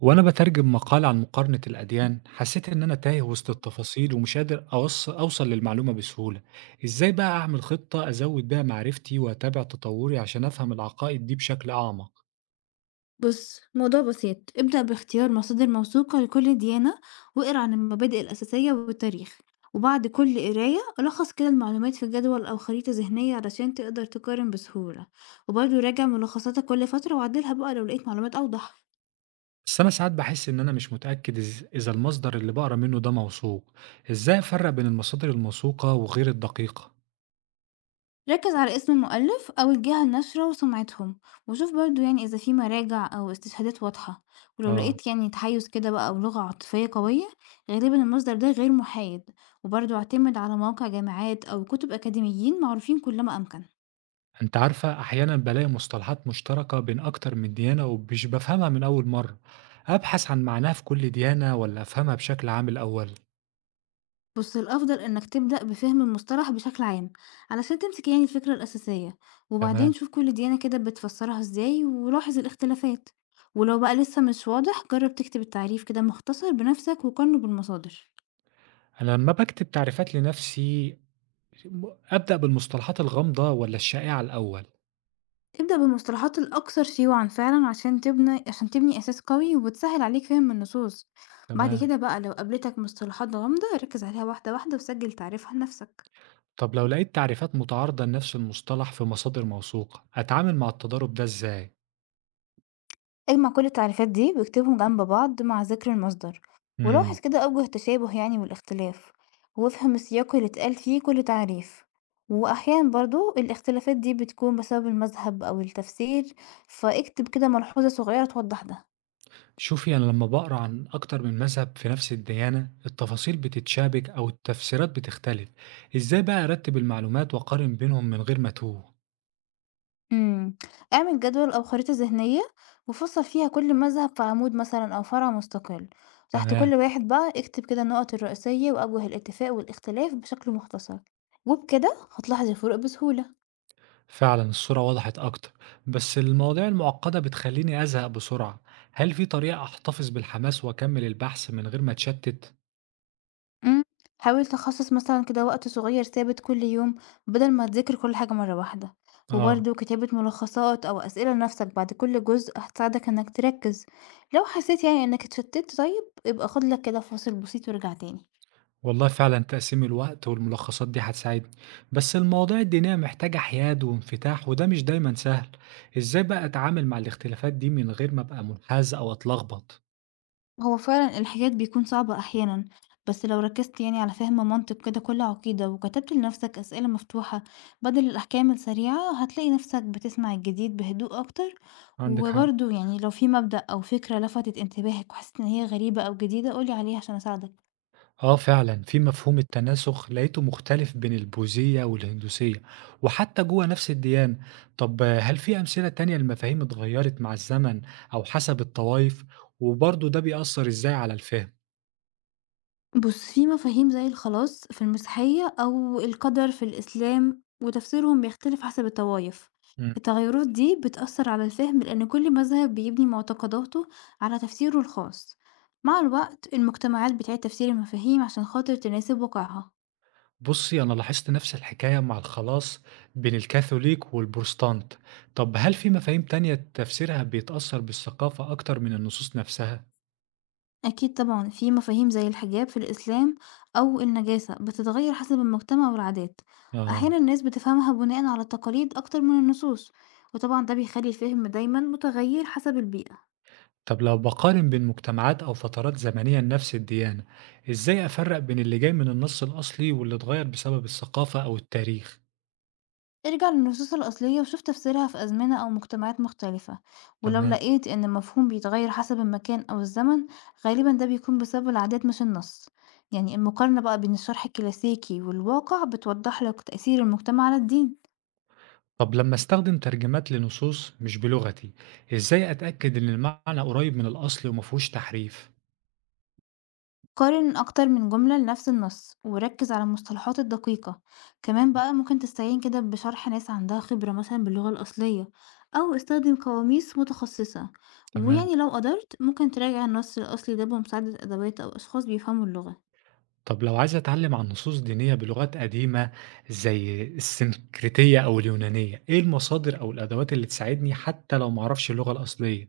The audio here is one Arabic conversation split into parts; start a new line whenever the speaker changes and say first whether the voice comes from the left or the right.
right: وأنا بترجم مقال عن مقارنة الأديان حسيت إن أنا تايه وسط التفاصيل ومش قادر أوصل للمعلومة بسهولة، إزاي بقى أعمل خطة أزود بيها معرفتي وأتابع تطوري عشان أفهم العقائد دي بشكل أعمق؟
left: بص، موضوع بسيط. ابدأ باختيار مصادر موثوقة لكل ديانة، واقرأ عن المبادئ الأساسية والتاريخ. وبعد كل قراية لخص كده المعلومات في جدول أو خريطة ذهنية علشان تقدر تقارن بسهولة. وبرضه راجع ملخصاتك كل فترة وعدلها بقى لو لقيت معلومات أوضح.
right: بس أنا ساعات بحس إن أنا مش متأكد إذا المصدر اللي بقرا منه ده موثوق، إزاي أفرق بين المصادر الموثوقة وغير الدقيقة؟
left: ركز على اسم المؤلف أو الجهة الناشرة وسمعتهم، وشوف برضو يعني إذا في مراجع أو استشهادات واضحة. ولو
right: آه.
left: لقيت يعني تحيز كده بقى أو لغة عاطفية قوية، غالبا المصدر ده غير محايد. وبرضو اعتمد على مواقع جامعات أو كتب أكاديميين معروفين كلما أمكن.
right: أنت عارفة أحيانا بلاقي مصطلحات مشتركة بين أكتر من ديانة ومش بفهمها من أول مرة، أبحث عن معناها في كل ديانة ولا أفهمها بشكل عام الأول؟
left: بص، الأفضل إنك تبدأ بفهم المصطلح بشكل عام علشان تمسك يعني الفكرة الأساسية. وبعدين
right: تمام.
left: شوف كل ديانة كده بتفسرها إزاي ولاحظ الاختلافات. ولو بقى لسه مش واضح جرب تكتب التعريف كده مختصر بنفسك وقارنه بالمصادر.
right: أنا لمّا باكتب تعريفات لنفسي م أبدأ بالمصطلحات الغامضة والّا الشائعة الأول؟
left: ابدأ بالمصطلحات الأكثر شيوعا فعلا عشان تبني أساس قوي وبتسهل عليك فهم النصوص. بعد
right: تمام.
left: كده بقى لو قابلتك مصطلحات غامضة ركز عليها واحدة واحدة وسجل تعريفها لنفسك.
right: طب لو لقيت تعريفات متعارضة لنفس المصطلح في مصادر موثوقة، أتعامل مع التضارب ده إزاي؟
left: اجمع كل التعريفات دي واكتبهم جنب بعض مع ذكر المصدر. ولاحظ
right: إمم.
left: كده أوجه التشابه يعني والاختلاف، وافهم السياق اللي اتقال فيه كل تعريف. وأحيانا برضو الاختلافات دي بتكون بسبب المذهب أو التفسير، فاكتب كده ملحوظة صغيرة توضح ده.
right: شوفي أنا لمّا باقرا عن أكتر من مذهب في نفس الديانة، التفاصيل بتتشابك أو التفسيرات بتختلف، إزاي بقى أرتب المعلومات وأقارن بينهم من غير ما أتوه؟
left: امم اعمل جدول أو خريطة ذهنية وفصل فيها كل مذهب في عمود مثلا أو فرع مستقل. تحت
right: تمام.
left: كل واحد بقى اكتب كده النقط الرئيسية وأوجه الاتفاق والاختلاف بشكل مختصر. وبكده هتلاحظ الفروق بسهولة.
right: فعلا الصورة وضحت أكتر، بس المواضيع المعقدة بتخليني أزهق بسرعة. هل في طريقة أحتفظ بالحماس وأكمل البحث من غير ما أتشتت؟
left: امم حاول تخصص مثلا كده وقت صغير ثابت كل يوم بدل ما تذاكر كل حاجة مرة واحدة.
right: آه.
left: وبرده كتابة ملخصات أو أسئلة لنفسك بعد كل جزء هتساعدك إنك تركز. لو حسيت يعني إنك اتشتت طيب يبقى خد لك كده فاصل بسيط وارجع تاني.
right: والله فعلا تقسيم الوقت والملخصات دي هتساعدني، بس المواضيع الدينية محتاجة حياد وانفتاح وده مش دايما سهل. إزاي بقى أتعامل مع الاختلافات دي من غير ما أبقى منحاز أو أتلخبط؟
left: هو فعلًا الحجاج بيكون صعب أحيانًا، بس لو ركزت يعني على فهم منطق كده كل عقيدة وكتبت لنفسك أسئلة مفتوحة بدل الأحكام السريعة، هتلاقي نفسك بتسمع الجديد بهدوء أكتر.
right: عندك حق.
left: وبرضه يعني لو في مبدأ أو فكرة لفتت انتباهك وحسيت إن هي غريبة أو جديدة قولي عليها عشان أساعدك.
right: آه فعلا في مفهوم التناسخ لقيته مختلف بين البوذية والهندوسية وحتى جوه نفس الديانة. طب آه، هل في أمثلة تانية المفاهيم اتغيرت مع الزمن أو حسب الطوائف، وبرضه ده بيأثر إزاي على الفهم؟
left: بُص، في مفاهيم زي الخلاص في المسيحية أو القدر في الإسلام، وتفسيرهم بيختلف حسب الطوايف.
right: مم.
left: التغيرات دي بتأثر على الفهم لأن كل مذهب بيبني معتقداته على تفسيره الخاص. مع الوقت المجتمعات بتعيد تفسير المفاهيم عشان خاطر تناسب واقعها.
right: بصي أنا لاحظت نفس الحكاية مع الخلاص بين الكاثوليك والبروتستانت. طب هل في مفاهيم تانية تفسيرها بيتأثر بالثقافة أكتر من النصوص نفسها؟
left: أكيد طبعا في مفاهيم زي الحجاب في الإسلام أو النجاسة بتتغير حسب المجتمع والعادات. أحيانا
right: آه.
left: الناس بتفهمها بناء على التقاليد أكتر من النصوص، وطبعا ده بيخلي الفهم دايما متغير حسب البيئة.
right: طب لو بقارن بين مجتمعات أو فترات زمنية لنفس الديانة، إزاي أفرق بين اللي جاي من النص الأصلي واللي اتغير بسبب الثقافة أو التاريخ؟
left: ارجع للنصوص الأصلية وشوف تفسيرها في أزمنة أو مجتمعات مختلفة. ولو
right: تمام.
left: لقيت إن المفهوم بيتغير حسب المكان أو الزمن، غالبا ده بيكون بسبب العادات مش النص. يعني المقارنة بقى بين الشرح الكلاسيكي والواقع بتوضح لك تأثير المجتمع على الدين.
right: طب لما أستخدم ترجمات لنصوص مش بلغتي، إزاي أتأكد إن المعنى قريب من الأصل ومفهوش تحريف؟
left: قارن أكتر من جملة لنفس النص وركز على المصطلحات الدقيقة. كمان بقى ممكن تستعين كده بشرح ناس عندها خبرة مثلا باللغة الأصلية أو استخدم قواميس متخصصة.
right: تمام.
left: ويعني لو قدرت ممكن تراجع النص الأصلي ده بمساعدة أدوات أو أشخاص بيفهموا اللغة.
right: طب لو عايز أتعلم عن نصوص دينية بلغات قديمة زي السنكريتية أو اليونانية، إيه المصادر أو الأدوات اللي تساعدني حتى لو معرفش اللغة الأصلية؟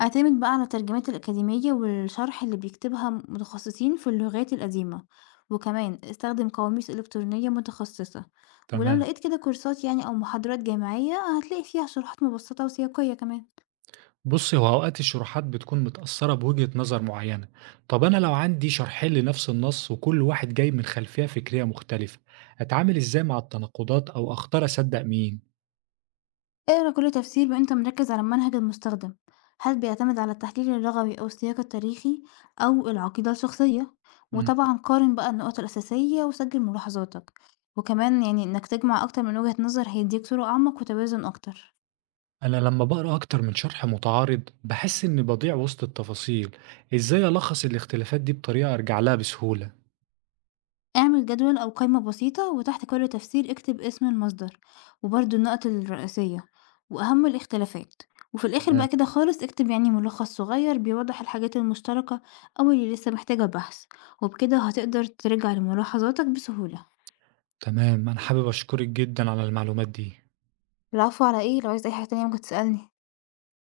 left: اعتمد بقى على الترجمات الأكاديمية والشرح اللي بيكتبها متخصصين في اللغات القديمة، وكمان استخدم قواميس إلكترونية متخصصة. ولو
right: تمام.
left: لقيت كده كورسات يعني أو محاضرات جامعية هتلاقي فيها شروحات مبسطة وسياقية كمان.
right: بُصّي، هو أوقات الشروحات بتكون متأثّرة بوجهة نظر معيّنة، طَب أنا لو عندي شرحين لنفس النص وكل واحد جاي من خلفية فكرية مختلفة، أتعامل إزاي مع التناقضات أو أختار أصدّق مين؟
left: اقرا كل تفسير وأنت مركز على المنهج المستخدم، هل بيعتمد على التحليل اللغوي أو السياق التاريخي أو العقيدة الشخصية؟
right: إمم.
left: وطبعا قارن بقى النقط الأساسية وسجل ملاحظاتك. وكمان يعني إنك تجمع أكتر من وجهة نظر هيديك صورة أعمق وتوازن أكتر.
right: أنا لمّا باقرا أكتر من شرح متعارض باحس إني باضيع وسط التفاصيل، إزاي ألخّص الاختلافات دي بطريقة أرجع لها بسهولة؟
left: اعمل جدول أو قائمة بسيطة وتحت كل تفسير اكتب اسم المصدر وبرضه النقط الرئيسية وأهم الاختلافات. وفي الآخر بقى
right: تمام.
left: كده خالص اكتب يعني ملخص صغير بيوضح الحاجات المشتركة أو اللي لسه محتاجة بحث. وبكده هتقدر ترجع لملاحظاتك بسهولة.
right: تمام، أنا حابب أشكرِك جدًا على المعلومات دي.
left: العفو، على ايه؟ لو عايز أي حاجة تانية ممكن تسألني.